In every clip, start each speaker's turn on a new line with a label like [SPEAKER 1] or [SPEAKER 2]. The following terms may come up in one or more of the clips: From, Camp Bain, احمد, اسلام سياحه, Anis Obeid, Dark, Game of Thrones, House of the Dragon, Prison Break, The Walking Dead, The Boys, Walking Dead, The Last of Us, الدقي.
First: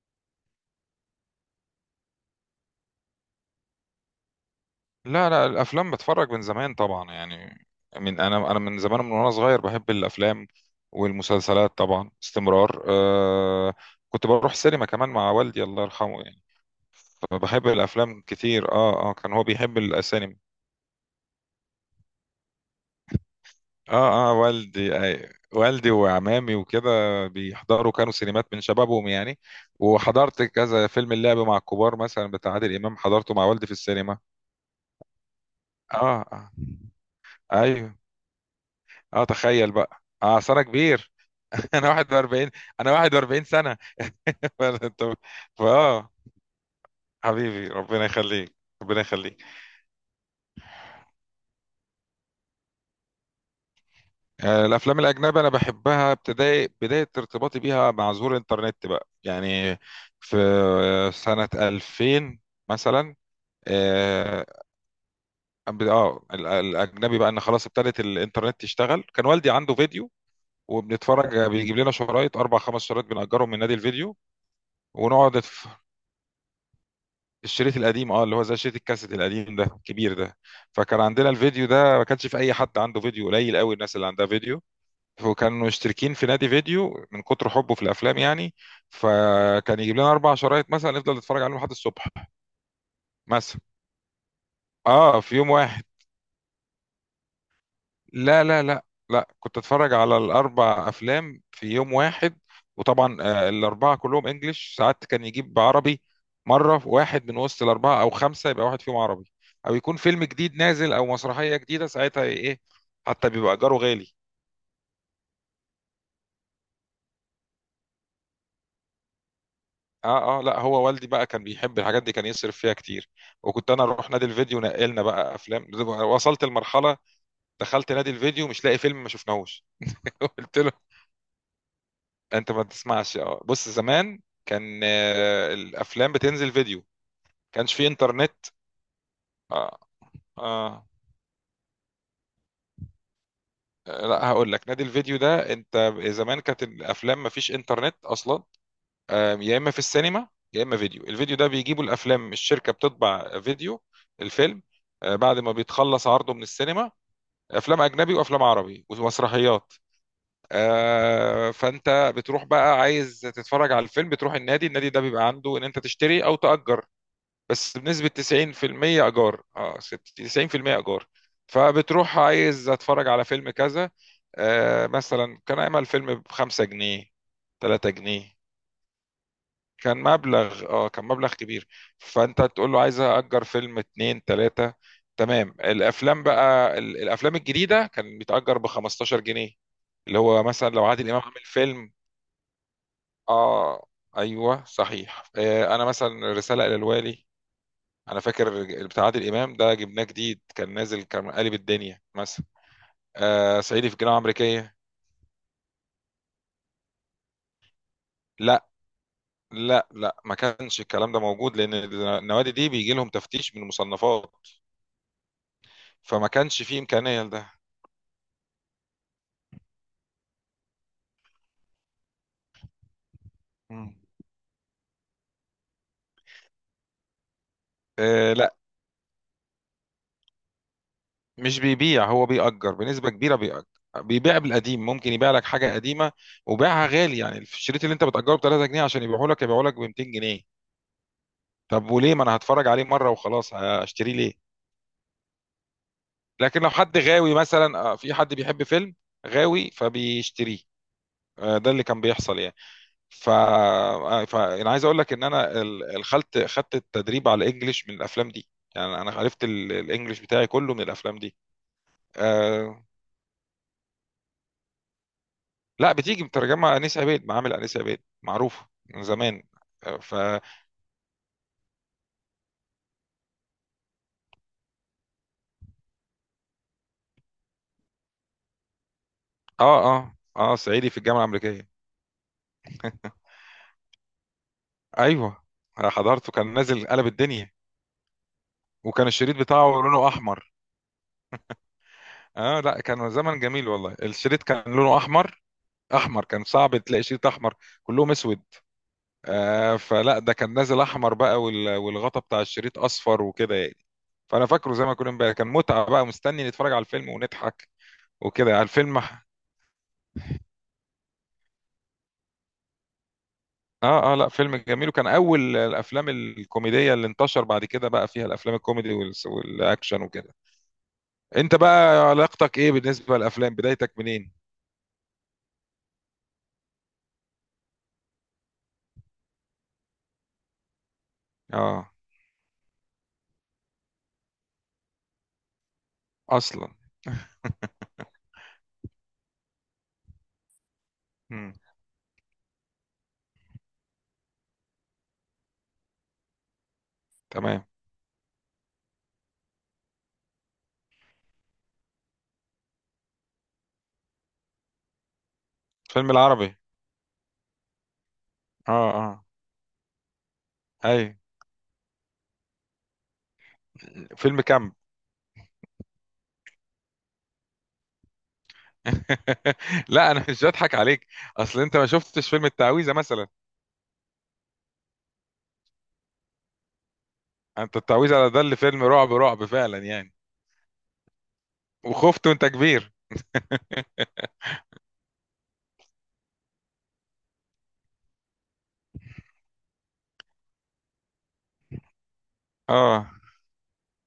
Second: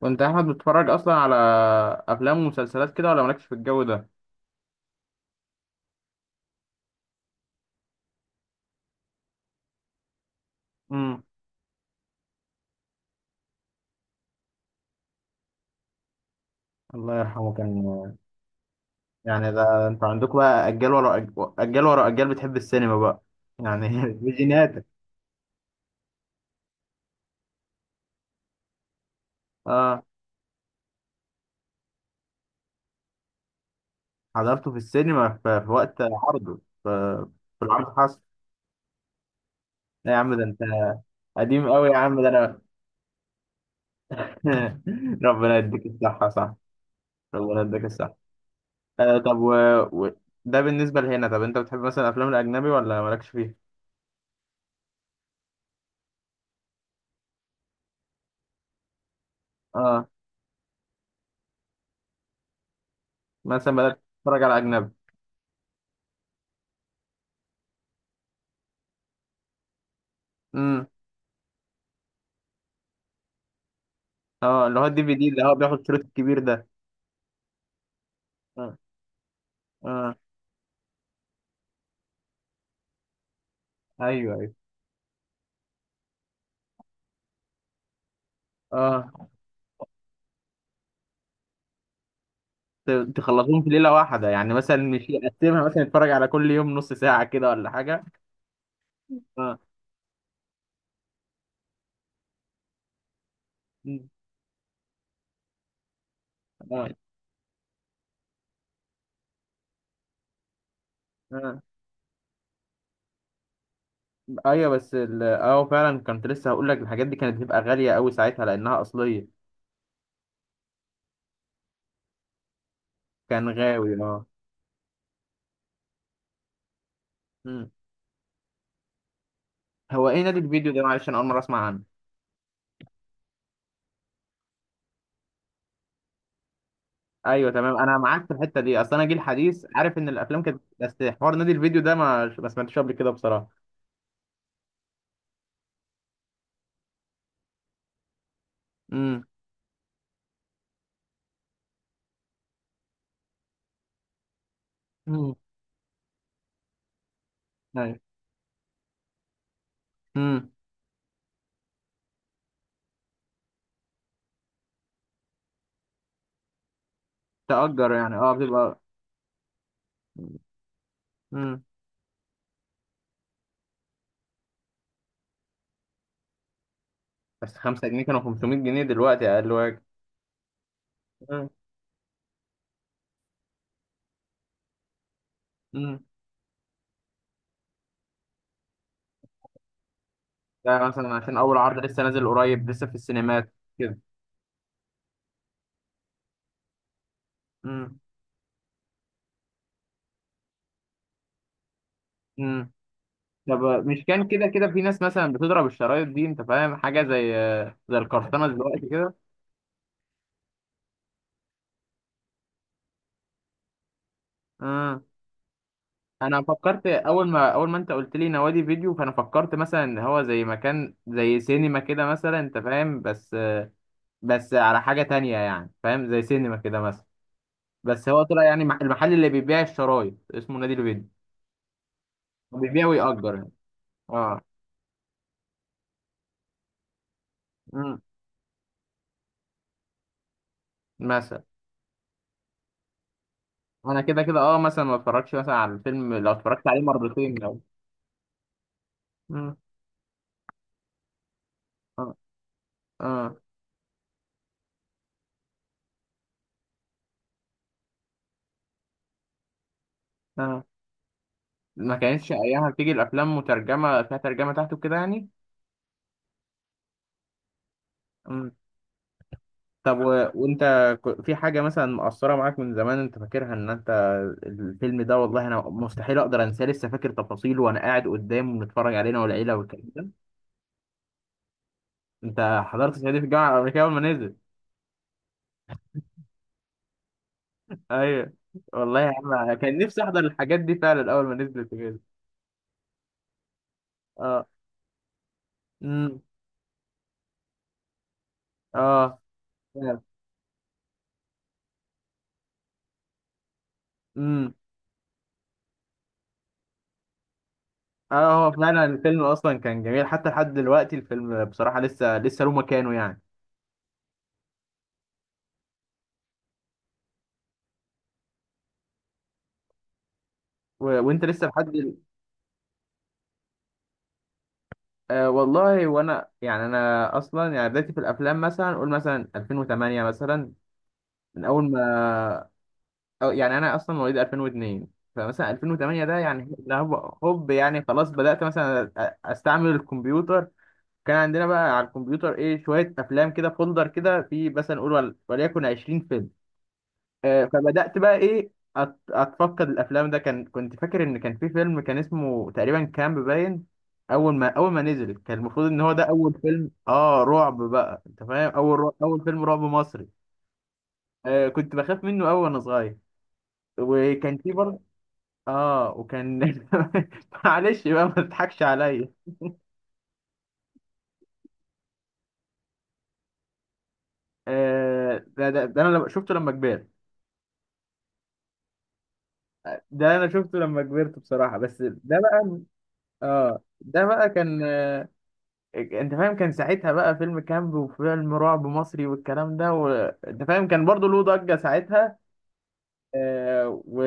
[SPEAKER 1] وانت يا احمد بتتفرج اصلا على افلام ومسلسلات كده، ولا مالكش في الجو ده؟
[SPEAKER 2] لا لا الافلام بتفرج من زمان طبعا يعني. من انا من زمان من وانا صغير بحب الافلام
[SPEAKER 1] امم.
[SPEAKER 2] والمسلسلات طبعا استمرار. كنت بروح سينما كمان مع والدي الله يرحمه يعني،
[SPEAKER 1] الله يرحمه
[SPEAKER 2] فبحب
[SPEAKER 1] كان.
[SPEAKER 2] الافلام كتير. اه كان هو
[SPEAKER 1] يعني
[SPEAKER 2] بيحب
[SPEAKER 1] ده انتوا
[SPEAKER 2] السينما.
[SPEAKER 1] عندكم بقى اجيال ورا اجيال ورا اجيال بتحب السينما بقى. يعني دي
[SPEAKER 2] اه
[SPEAKER 1] جيناتك.
[SPEAKER 2] والدي، والدي وعمامي وكده بيحضروا كانوا سينمات من شبابهم يعني.
[SPEAKER 1] اه،
[SPEAKER 2] وحضرت كذا فيلم، اللعب مع الكبار مثلا بتاع عادل امام حضرته مع والدي في السينما.
[SPEAKER 1] حضرته في السينما في وقت
[SPEAKER 2] اه اه
[SPEAKER 1] عرضه. في العرض
[SPEAKER 2] ايوه.
[SPEAKER 1] حصل؟
[SPEAKER 2] اه تخيل بقى،
[SPEAKER 1] لا يا عم ده
[SPEAKER 2] أصل
[SPEAKER 1] انت
[SPEAKER 2] انا كبير.
[SPEAKER 1] قديم قوي يا
[SPEAKER 2] انا
[SPEAKER 1] عم، ده
[SPEAKER 2] 41
[SPEAKER 1] انا.
[SPEAKER 2] انا 41 سنه. انت
[SPEAKER 1] ربنا يديك
[SPEAKER 2] فاه
[SPEAKER 1] الصحة، صح. ربنا
[SPEAKER 2] حبيبي
[SPEAKER 1] يديك
[SPEAKER 2] ربنا
[SPEAKER 1] الصحة.
[SPEAKER 2] يخليك، ربنا
[SPEAKER 1] طب
[SPEAKER 2] يخليك.
[SPEAKER 1] و... ده بالنسبة لهنا. طب انت بتحب مثلا الافلام الاجنبي ولا مالكش فيه؟
[SPEAKER 2] الافلام الاجنبيه انا بحبها ابتدائي، بدايه ارتباطي بيها مع ظهور الانترنت بقى يعني،
[SPEAKER 1] اه،
[SPEAKER 2] في سنه 2000 مثلا.
[SPEAKER 1] مثلا بدأت تتفرج على
[SPEAKER 2] اه
[SPEAKER 1] اجنبي؟
[SPEAKER 2] الاجنبي بقى، ان خلاص ابتدت الانترنت تشتغل، كان والدي عنده فيديو وبنتفرج، بيجيب لنا شرايط، اربع خمس شرايط بنأجرهم من نادي الفيديو.
[SPEAKER 1] اه، اللي هو الدي في دي
[SPEAKER 2] ونقعد
[SPEAKER 1] اللي هو بياخد كيلو الكبير ده.
[SPEAKER 2] الشريط القديم، اللي هو زي شريط
[SPEAKER 1] اه،
[SPEAKER 2] الكاسيت القديم ده الكبير
[SPEAKER 1] اه.
[SPEAKER 2] ده. فكان عندنا الفيديو ده، ما كانش في اي حد عنده فيديو، قليل قوي الناس اللي عندها
[SPEAKER 1] ايوه، ايوه.
[SPEAKER 2] فيديو، وكانوا مشتركين في نادي فيديو من كتر حبه في الافلام يعني.
[SPEAKER 1] اه.
[SPEAKER 2] فكان يجيب لنا اربع شرايط مثلا نفضل نتفرج عليهم لحد الصبح.
[SPEAKER 1] ت-
[SPEAKER 2] مثلا
[SPEAKER 1] تخلصوهم في ليله واحده يعني؟ مثلا مش
[SPEAKER 2] اه في يوم
[SPEAKER 1] يقسمها مثلا
[SPEAKER 2] واحد.
[SPEAKER 1] يتفرج على كل يوم نص ساعه كده ولا حاجه؟
[SPEAKER 2] لا لا لا، لا
[SPEAKER 1] اه.
[SPEAKER 2] كنت اتفرج على الاربع افلام في يوم واحد. وطبعا الاربعه
[SPEAKER 1] م.
[SPEAKER 2] كلهم انجليش، ساعات كان يجيب عربي مره، في
[SPEAKER 1] اه،
[SPEAKER 2] واحد من وسط الاربعه او خمسه يبقى واحد فيهم عربي، او يكون فيلم جديد نازل او مسرحيه
[SPEAKER 1] اه.
[SPEAKER 2] جديده ساعتها ايه إيه، حتى بيبقى اجاره غالي.
[SPEAKER 1] ايوه، بس فعلا كنت لسه هقول لك الحاجات دي كانت بتبقى غاليه قوي ساعتها لانها اصليه.
[SPEAKER 2] اه لا، هو والدي بقى كان بيحب الحاجات دي، كان يصرف فيها كتير.
[SPEAKER 1] كان
[SPEAKER 2] وكنت انا
[SPEAKER 1] غاوي
[SPEAKER 2] اروح نادي
[SPEAKER 1] اه.
[SPEAKER 2] الفيديو، نقلنا بقى افلام، وصلت المرحله
[SPEAKER 1] م.
[SPEAKER 2] دخلت نادي الفيديو مش لاقي فيلم ما شفناهوش.
[SPEAKER 1] هو ايه نادي
[SPEAKER 2] قلت له
[SPEAKER 1] الفيديو ده؟ معلش، انا اول مره اسمع عنه.
[SPEAKER 2] انت ما تسمعش؟ اه بص، زمان كان الافلام بتنزل فيديو،
[SPEAKER 1] ايوه،
[SPEAKER 2] كانش
[SPEAKER 1] تمام،
[SPEAKER 2] في
[SPEAKER 1] انا معاك في
[SPEAKER 2] انترنت.
[SPEAKER 1] الحته دي. اصل انا جيل حديث
[SPEAKER 2] اه
[SPEAKER 1] عارف ان الافلام كانت،
[SPEAKER 2] اه
[SPEAKER 1] بس حوار نادي الفيديو ده ما سمعتش قبل كده بصراحه.
[SPEAKER 2] لا هقول لك، نادي الفيديو ده، انت زمان كانت الافلام ما فيش انترنت اصلا.
[SPEAKER 1] امم.
[SPEAKER 2] يا اما في السينما يا اما فيديو، الفيديو ده بيجيبوا الافلام، الشركه بتطبع فيديو الفيلم
[SPEAKER 1] امم.
[SPEAKER 2] بعد ما بيتخلص عرضه من السينما. افلام اجنبي وافلام عربي ومسرحيات.
[SPEAKER 1] ايوه.
[SPEAKER 2] فانت بتروح بقى عايز تتفرج على الفيلم، بتروح النادي، النادي ده بيبقى عنده ان انت تشتري او تأجر. بس
[SPEAKER 1] تأجر
[SPEAKER 2] بنسبة
[SPEAKER 1] يعني، اه بتبقى.
[SPEAKER 2] 90% إيجار. اه 60 90% إيجار.
[SPEAKER 1] امم.
[SPEAKER 2] فبتروح عايز أتفرج على فيلم كذا. مثلا كان أعمل فيلم بخمسة جنيه،
[SPEAKER 1] بس 5
[SPEAKER 2] تلاتة
[SPEAKER 1] جنيه كانوا
[SPEAKER 2] جنيه.
[SPEAKER 1] 500 جنيه دلوقتي اقل واجب.
[SPEAKER 2] كان مبلغ، كان مبلغ كبير. فأنت تقول له عايز أأجر فيلم اتنين تلاتة، تمام.
[SPEAKER 1] امم.
[SPEAKER 2] الأفلام بقى، الأفلام الجديدة كان بيتأجر بخمستاشر جنيه، اللي هو مثلا
[SPEAKER 1] ده
[SPEAKER 2] لو عادل
[SPEAKER 1] مثلا
[SPEAKER 2] إمام
[SPEAKER 1] عشان
[SPEAKER 2] عامل
[SPEAKER 1] اول عرض
[SPEAKER 2] فيلم.
[SPEAKER 1] لسه نازل قريب لسه في السينمات
[SPEAKER 2] اه
[SPEAKER 1] كده.
[SPEAKER 2] ايوه صحيح، انا مثلا رساله الى الوالي.
[SPEAKER 1] امم.
[SPEAKER 2] انا فاكر بتاع عادل امام ده، جبناه جديد كان نازل، كان قالب الدنيا مثلا.
[SPEAKER 1] امم. طب
[SPEAKER 2] صعيدي في
[SPEAKER 1] مش
[SPEAKER 2] الجامعه
[SPEAKER 1] كان كده كده
[SPEAKER 2] الامريكيه.
[SPEAKER 1] في ناس مثلا بتضرب الشرايط دي؟ انت فاهم حاجه زي القرطنه
[SPEAKER 2] لا
[SPEAKER 1] دلوقتي كده.
[SPEAKER 2] لا لا ما كانش الكلام ده موجود، لان النوادي دي بيجي لهم تفتيش من المصنفات،
[SPEAKER 1] امم.
[SPEAKER 2] فما
[SPEAKER 1] انا
[SPEAKER 2] كانش فيه
[SPEAKER 1] فكرت
[SPEAKER 2] امكانيه
[SPEAKER 1] اول ما
[SPEAKER 2] لده.
[SPEAKER 1] اول ما انت قلت لي نوادي فيديو، فانا فكرت مثلا ان هو زي مكان زي سينما كده مثلا، انت فاهم؟ بس.
[SPEAKER 2] مم.
[SPEAKER 1] بس على حاجه تانية يعني، فاهم؟ زي سينما كده مثلا. بس هو طلع
[SPEAKER 2] لا
[SPEAKER 1] يعني المحل اللي بيبيع الشرايط اسمه نادي البيض.
[SPEAKER 2] مش بيبيع، هو
[SPEAKER 1] هو
[SPEAKER 2] بيأجر،
[SPEAKER 1] بيبيع
[SPEAKER 2] بنسبه
[SPEAKER 1] ويأجر
[SPEAKER 2] كبيره
[SPEAKER 1] يعني؟
[SPEAKER 2] بيأجر. بيبيع
[SPEAKER 1] اه.
[SPEAKER 2] بالقديم، ممكن يبيع لك حاجه قديمه وبيعها غالي، يعني الشريط اللي
[SPEAKER 1] امم.
[SPEAKER 2] انت بتأجره ب 3 جنيه، عشان يبيعه لك يبيعه لك ب 200 جنيه.
[SPEAKER 1] مثلا
[SPEAKER 2] طب وليه ما انا هتفرج عليه مره وخلاص،
[SPEAKER 1] انا
[SPEAKER 2] هشتريه
[SPEAKER 1] كده
[SPEAKER 2] ليه؟
[SPEAKER 1] كده اه، مثلا ما اتفرجش مثلا على الفيلم. لو
[SPEAKER 2] لكن
[SPEAKER 1] اتفرجت
[SPEAKER 2] لو
[SPEAKER 1] عليه
[SPEAKER 2] حد
[SPEAKER 1] مرتين
[SPEAKER 2] غاوي،
[SPEAKER 1] لو.
[SPEAKER 2] مثلا في حد بيحب فيلم،
[SPEAKER 1] امم.
[SPEAKER 2] غاوي فبيشتريه. ده اللي كان
[SPEAKER 1] اه،
[SPEAKER 2] بيحصل يعني.
[SPEAKER 1] اه.
[SPEAKER 2] انا عايز اقول لك ان انا ال- الخلت خدت التدريب على الانجليش من الافلام دي، يعني انا عرفت الانجليش بتاعي
[SPEAKER 1] اه،
[SPEAKER 2] كله من الافلام دي.
[SPEAKER 1] ما كانتش ايامها
[SPEAKER 2] آه...
[SPEAKER 1] بتيجي الافلام مترجمه فيها ترجمه تحته كده يعني؟
[SPEAKER 2] لا بتيجي مترجمه، انيس عبيد، معامل انيس عبيد
[SPEAKER 1] امم.
[SPEAKER 2] معروفه من زمان. آه،
[SPEAKER 1] طب
[SPEAKER 2] ف اه
[SPEAKER 1] وانت في حاجه مثلا مأثره معاك من زمان انت فاكرها ان انت: الفيلم ده والله انا مستحيل اقدر انساه لسه فاكر تفاصيله وانا قاعد قدامه بنتفرج علينا والعيله والكلام ده.
[SPEAKER 2] اه صعيدي في الجامعه الامريكيه.
[SPEAKER 1] انت حضرت صعيدي في الجامعه الامريكيه اول ما نزل؟
[SPEAKER 2] ايوه، أنا حضرته كان نازل قلب الدنيا.
[SPEAKER 1] ايوه، والله يا
[SPEAKER 2] وكان
[SPEAKER 1] عم
[SPEAKER 2] الشريط
[SPEAKER 1] أنا
[SPEAKER 2] بتاعه
[SPEAKER 1] كان نفسي
[SPEAKER 2] لونه
[SPEAKER 1] احضر
[SPEAKER 2] احمر.
[SPEAKER 1] الحاجات دي فعلا اول ما نزلت كده.
[SPEAKER 2] اه لا كان زمن جميل والله، الشريط
[SPEAKER 1] اه.
[SPEAKER 2] كان لونه احمر.
[SPEAKER 1] امم.
[SPEAKER 2] احمر، كان صعب تلاقي شريط احمر، كلهم اسود.
[SPEAKER 1] اه،
[SPEAKER 2] آه
[SPEAKER 1] فعلا.
[SPEAKER 2] فلا ده كان نازل احمر بقى، والغطا بتاع الشريط اصفر وكده يعني. فانا
[SPEAKER 1] امم.
[SPEAKER 2] فاكره زي ما كنا امبارح، كان متعه بقى مستني نتفرج على الفيلم ونضحك
[SPEAKER 1] اه، هو
[SPEAKER 2] وكده على
[SPEAKER 1] فعلا
[SPEAKER 2] الفيلم.
[SPEAKER 1] الفيلم اصلا كان جميل. حتى لحد دلوقتي الفيلم بصراحه لسه له مكانه يعني.
[SPEAKER 2] اه لا فيلم جميل، وكان اول الافلام الكوميديه اللي انتشر بعد كده، بقى فيها الافلام الكوميدي والاكشن وكده.
[SPEAKER 1] وانت لسه
[SPEAKER 2] انت
[SPEAKER 1] لحد
[SPEAKER 2] بقى، علاقتك ايه بالنسبه للافلام؟ بدايتك منين؟
[SPEAKER 1] آه والله وانا يعني انا اصلا يعني بدايتي في الافلام، مثلا قول مثلا 2008 مثلا، من اول
[SPEAKER 2] اه،
[SPEAKER 1] ما. أو يعني انا اصلا مواليد 2002. فمثلا 2008 ده يعني
[SPEAKER 2] اصلا.
[SPEAKER 1] هوب هوب يعني خلاص بدات مثلا استعمل الكمبيوتر. كان عندنا
[SPEAKER 2] مم.
[SPEAKER 1] بقى على الكمبيوتر ايه شويه افلام كده، فولدر كده في مثلا نقول وليكن 20 فيلم.
[SPEAKER 2] تمام.
[SPEAKER 1] فبدات بقى ايه اتفقد الافلام ده. كان كنت فاكر ان كان في فيلم كان اسمه تقريبا كامب باين. اول ما نزل كان المفروض ان هو ده
[SPEAKER 2] الفيلم
[SPEAKER 1] اول
[SPEAKER 2] العربي.
[SPEAKER 1] فيلم اه رعب بقى، انت فاهم؟
[SPEAKER 2] اه
[SPEAKER 1] اول رعب اول
[SPEAKER 2] اه
[SPEAKER 1] فيلم رعب مصري.
[SPEAKER 2] اي.
[SPEAKER 1] آه، كنت بخاف منه اول وانا صغير. وكان
[SPEAKER 2] فيلم
[SPEAKER 1] في
[SPEAKER 2] كامب.
[SPEAKER 1] برضه. اه، وكان معلش بقى ما تضحكش عليا.
[SPEAKER 2] لا انا مش بضحك عليك، اصل انت ما شفتش فيلم التعويذه مثلا؟
[SPEAKER 1] آه، ده انا شفته لما كبرت.
[SPEAKER 2] انت التعويذه على، ده اللي فيلم رعب رعب فعلا يعني.
[SPEAKER 1] ده انا شفته لما كبرت بصراحه، بس ده
[SPEAKER 2] وخفت وانت
[SPEAKER 1] بقى.
[SPEAKER 2] كبير.
[SPEAKER 1] اه، ده بقى كان انت فاهم؟ كان ساعتها بقى فيلم كامب وفيلم رعب مصري والكلام ده، وانت فاهم كان برضو له ضجه ساعتها.
[SPEAKER 2] اه
[SPEAKER 1] آه و...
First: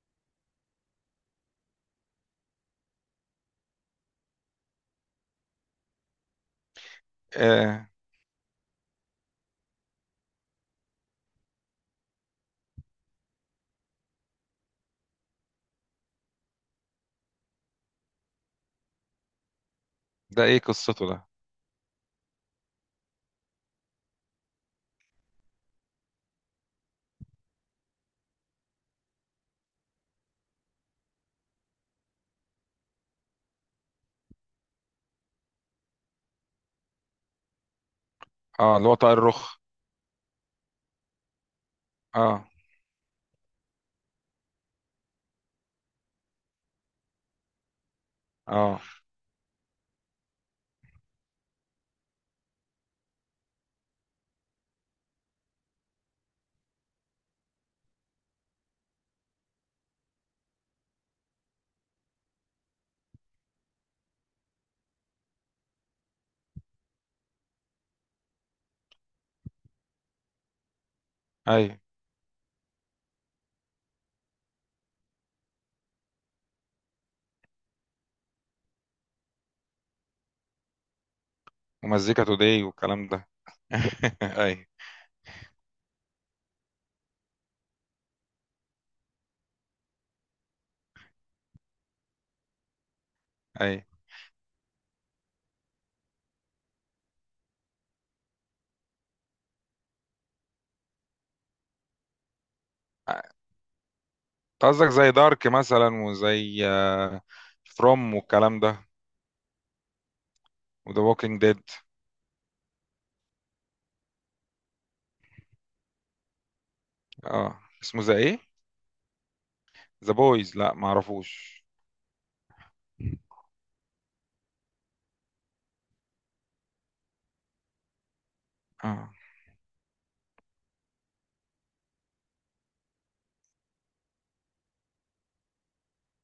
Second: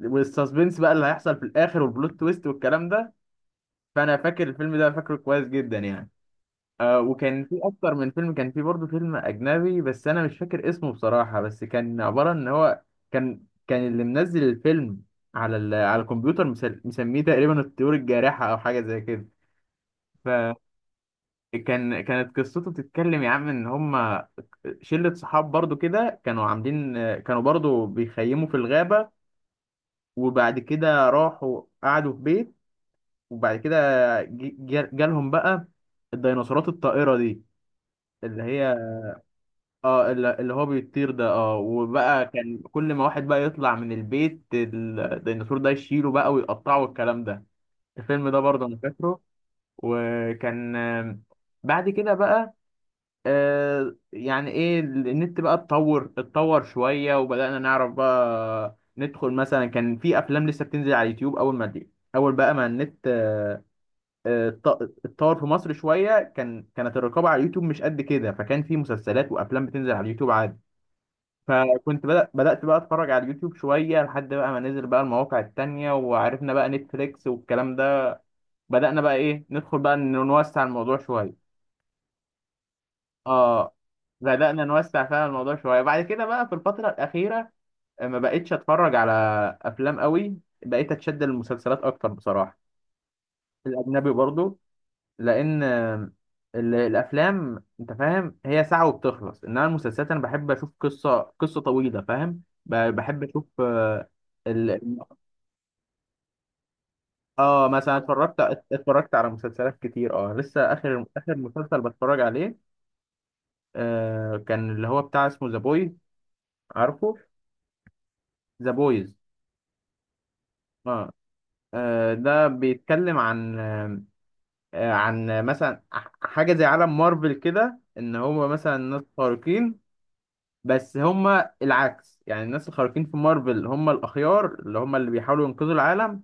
[SPEAKER 1] والسسبنس بقى اللي هيحصل في الاخر والبلوت تويست والكلام ده. فانا فاكر الفيلم ده، فاكره كويس جدا يعني. آه، وكان في
[SPEAKER 2] آه،
[SPEAKER 1] اكتر من فيلم. كان في برضه فيلم اجنبي بس انا مش فاكر اسمه بصراحه، بس كان عباره ان هو. كان اللي منزل الفيلم على الكمبيوتر مسميه تقريبا الطيور الجارحه او حاجه زي كده.
[SPEAKER 2] ده ايه قصته ده؟
[SPEAKER 1] كانت قصته بتتكلم يا عم ان هم. شله صحاب برضه كده، كانوا عاملين. كانوا برضه بيخيموا في الغابه. وبعد كده راحوا قعدوا في بيت. وبعد كده جالهم بقى. الديناصورات الطائره دي. اللي هي.
[SPEAKER 2] اه اللي هو طائر الرخ.
[SPEAKER 1] اه، اللي هو بيطير ده اه، وبقى
[SPEAKER 2] اه
[SPEAKER 1] كان كل ما واحد بقى يطلع من البيت الديناصور ده يشيله بقى ويقطعه والكلام ده. الفيلم ده برضه انا
[SPEAKER 2] اه
[SPEAKER 1] فاكره. وكان بعد كده بقى. يعني ايه النت بقى اتطور شوية، وبدأنا نعرف بقى ندخل، مثلا كان في افلام لسه بتنزل على اليوتيوب اول ما دي اول بقى ما النت اتطور في مصر شوية، كانت الرقابة على اليوتيوب مش قد كده، فكان في مسلسلات وافلام بتنزل على اليوتيوب عادي.
[SPEAKER 2] اي،
[SPEAKER 1] فكنت بدأت بقى اتفرج على اليوتيوب شوية، لحد بقى ما نزل بقى المواقع التانية وعرفنا بقى نتفليكس والكلام ده. بدأنا بقى ايه ندخل بقى إن نوسع الموضوع شوية.
[SPEAKER 2] ومزيكا توداي والكلام ده.
[SPEAKER 1] اه. بدأنا
[SPEAKER 2] اي
[SPEAKER 1] نوسع فعلا الموضوع شوية بعد كده بقى، في الفترة الأخيرة. ما بقتش اتفرج على افلام قوي. بقيت اتشد للمسلسلات اكتر بصراحة.
[SPEAKER 2] اي.
[SPEAKER 1] الاجنبي برضو. لان الافلام انت فاهم هي ساعة وبتخلص، انما المسلسلات انا بحب اشوف قصة طويلة، فاهم؟ بحب اشوف ال-
[SPEAKER 2] قصدك زي دارك مثلا وزي
[SPEAKER 1] اه مثلا
[SPEAKER 2] فروم
[SPEAKER 1] اتفرجت
[SPEAKER 2] والكلام ده،
[SPEAKER 1] اتفرجت على مسلسلات كتير، اه لسه
[SPEAKER 2] وذا
[SPEAKER 1] اخر
[SPEAKER 2] ووكينج ديد.
[SPEAKER 1] مسلسل بتفرج عليه. آه، كان اللي هو بتاع اسمه ذا بويز. عارفه؟
[SPEAKER 2] اه، اسمه زي ايه؟
[SPEAKER 1] ذا بويز.
[SPEAKER 2] ذا بويز؟ لا ما
[SPEAKER 1] اه.
[SPEAKER 2] اعرفوش.
[SPEAKER 1] ده بيتكلم عن عن مثلا حاجة زي عالم مارفل كده ان هو مثلا ناس
[SPEAKER 2] اه
[SPEAKER 1] خارقين. بس هم العكس يعني. الناس الخارقين في مارفل هم الاخيار اللي هم اللي بيحاولوا ينقذوا العالم.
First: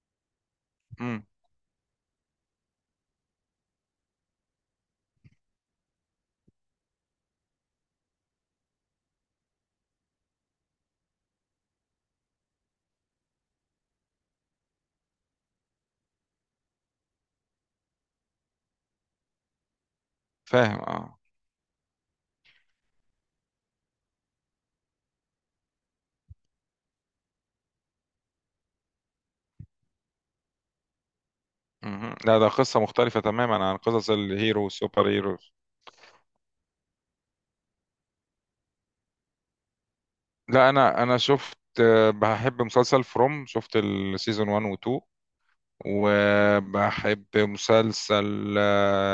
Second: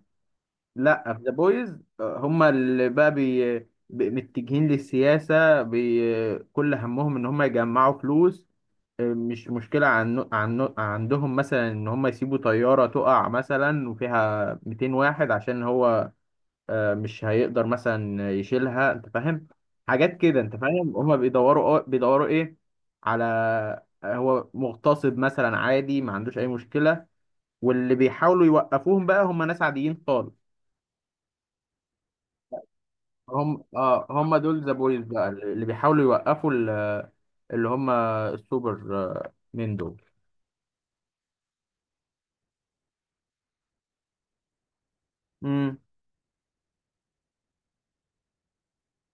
[SPEAKER 1] لا
[SPEAKER 2] امم
[SPEAKER 1] في ذا بويز هم اللي بقى متجهين للسياسة، كل همهم ان هم يجمعوا فلوس. مش مشكلة عندهم مثلا ان هم يسيبوا طيارة تقع مثلا وفيها 200 واحد، عشان هو. مش هيقدر مثلا يشيلها، انت فاهم؟ حاجات كده انت
[SPEAKER 2] فاهم
[SPEAKER 1] فاهم. هم
[SPEAKER 2] اه.
[SPEAKER 1] بيدوروا ايه على هو مغتصب مثلا عادي ما عندوش اي مشكلة. واللي بيحاولوا يوقفوهم بقى هم ناس عاديين.
[SPEAKER 2] لا ده قصة مختلفة
[SPEAKER 1] هم
[SPEAKER 2] تماما عن
[SPEAKER 1] اه
[SPEAKER 2] قصص
[SPEAKER 1] هم دول
[SPEAKER 2] الهيرو
[SPEAKER 1] ذا بويز
[SPEAKER 2] والسوبر
[SPEAKER 1] بقى
[SPEAKER 2] هيرو.
[SPEAKER 1] اللي بيحاولوا يوقفوا اللي هم السوبر مين دول.
[SPEAKER 2] لا انا شفت، بحب مسلسل فروم، شفت السيزون 1 و 2.
[SPEAKER 1] امم.
[SPEAKER 2] وبحب مسلسل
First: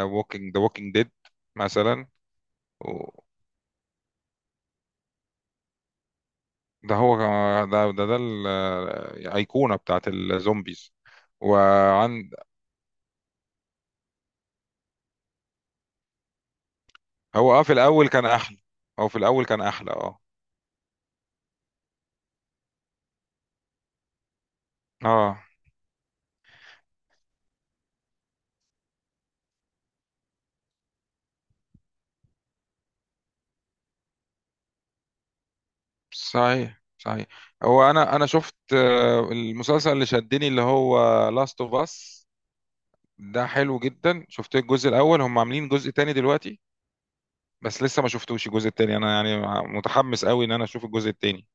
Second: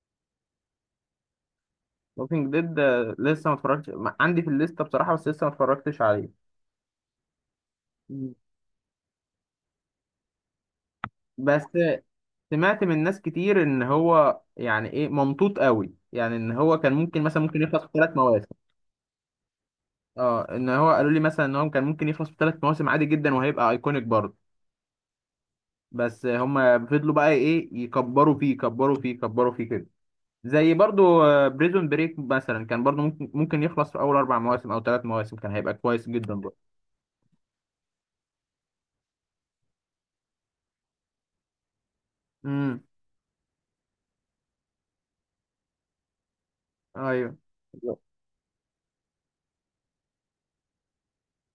[SPEAKER 2] ووكينج، ذا ووكينج ديد مثلا
[SPEAKER 1] ووكينج ديد.
[SPEAKER 2] و-
[SPEAKER 1] لسه ما اتفرجتش، عندي في الليسته بصراحه بس لسه ما اتفرجتش عليه.
[SPEAKER 2] ده هو. ده ده
[SPEAKER 1] مم.
[SPEAKER 2] الأيقونة بتاعت الزومبيز.
[SPEAKER 1] بس
[SPEAKER 2] وعند
[SPEAKER 1] سمعت من ناس كتير ان هو يعني ايه ممطوط قوي يعني، ان هو كان ممكن مثلا
[SPEAKER 2] هو
[SPEAKER 1] ممكن
[SPEAKER 2] في
[SPEAKER 1] يخلص في
[SPEAKER 2] الأول
[SPEAKER 1] ثلاث
[SPEAKER 2] كان
[SPEAKER 1] مواسم.
[SPEAKER 2] أحلى، هو في الأول كان أحلى اه.
[SPEAKER 1] اه، ان هو قالوا لي مثلا ان هو كان ممكن يخلص في ثلاث مواسم عادي جدا وهيبقى ايكونيك برضه.
[SPEAKER 2] اه
[SPEAKER 1] بس هم فضلوا بقى ايه يكبروا فيه يكبروا فيه يكبروا فيه كده. زي برضو بريزون بريك مثلا كان برضو ممكن يخلص في اول اربع مواسم او ثلاث مواسم كان هيبقى كويس جدا برضو.
[SPEAKER 2] صحيح صحيح. هو، انا شفت المسلسل اللي شدني اللي هو لاست اوف اس.
[SPEAKER 1] امم.
[SPEAKER 2] ده حلو جدا، شفت الجزء الاول، هم عاملين جزء تاني دلوقتي
[SPEAKER 1] ايوه.
[SPEAKER 2] بس لسه ما شفتوش الجزء التاني انا يعني، متحمس قوي ان انا اشوف الجزء التاني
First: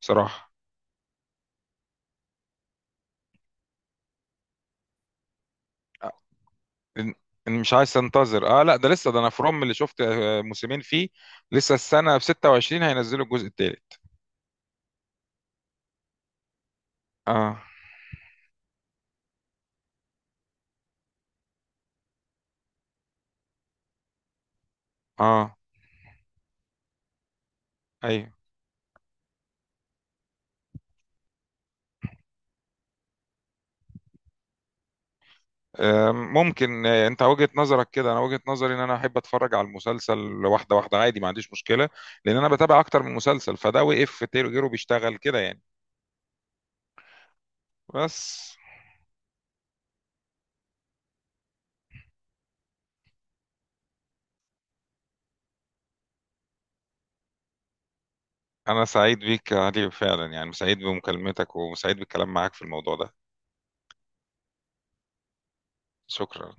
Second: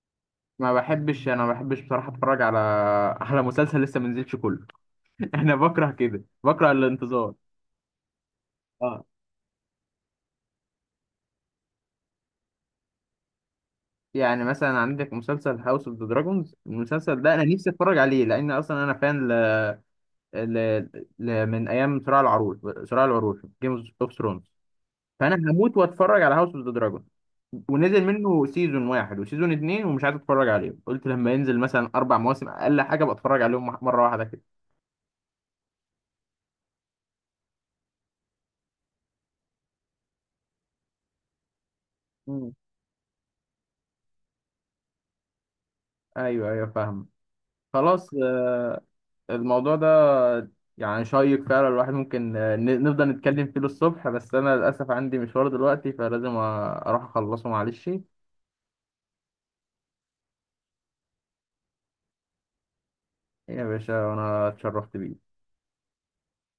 [SPEAKER 2] بصراحة.
[SPEAKER 1] ما بحبش بصراحه اتفرج على على مسلسل لسه ما نزلش كله. انا بكره كده، بكره
[SPEAKER 2] إن-
[SPEAKER 1] الانتظار.
[SPEAKER 2] إن مش عايز انتظر. اه لا ده
[SPEAKER 1] اه.
[SPEAKER 2] لسه، ده انا فروم اللي شفت موسمين فيه، لسه السنة في 26 هينزلوا الجزء التالت.
[SPEAKER 1] يعني مثلا عندك مسلسل هاوس اوف ذا دراجونز، المسلسل ده انا
[SPEAKER 2] اه
[SPEAKER 1] نفسي اتفرج عليه لان اصلا انا فان ل... من ايام صراع العروش. صراع العروش، جيم اوف ثرونز. فانا
[SPEAKER 2] اه
[SPEAKER 1] هموت واتفرج على هاوس اوف ذا دراجون. ونزل
[SPEAKER 2] ايوه.
[SPEAKER 1] منه سيزون واحد وسيزون اتنين ومش عايز اتفرج عليه، قلت لما ينزل مثلا اربع مواسم اقل حاجه بتفرج عليهم مره واحده كده.
[SPEAKER 2] ممكن انت وجهة نظرك كده، انا وجهة نظري ان انا احب اتفرج على المسلسل واحده واحده، عادي ما عنديش مشكله، لان انا
[SPEAKER 1] مم.
[SPEAKER 2] بتابع اكتر من مسلسل، فده وقف غيره بيشتغل كده يعني.
[SPEAKER 1] ايوه، ايوه، فاهم. خلاص.
[SPEAKER 2] بس،
[SPEAKER 1] الموضوع ده يعني شيق فعلا. الواحد ممكن نفضل نتكلم فيه للصبح، بس انا للاسف عندي مشوار دلوقتي فلازم اروح اخلصه معلش.
[SPEAKER 2] انا سعيد بيك يا علي فعلا، يعني سعيد بمكالمتك وسعيد بالكلام معاك في الموضوع ده.
[SPEAKER 1] يا باشا، وانا اتشرفت بيه.
[SPEAKER 2] شكرا.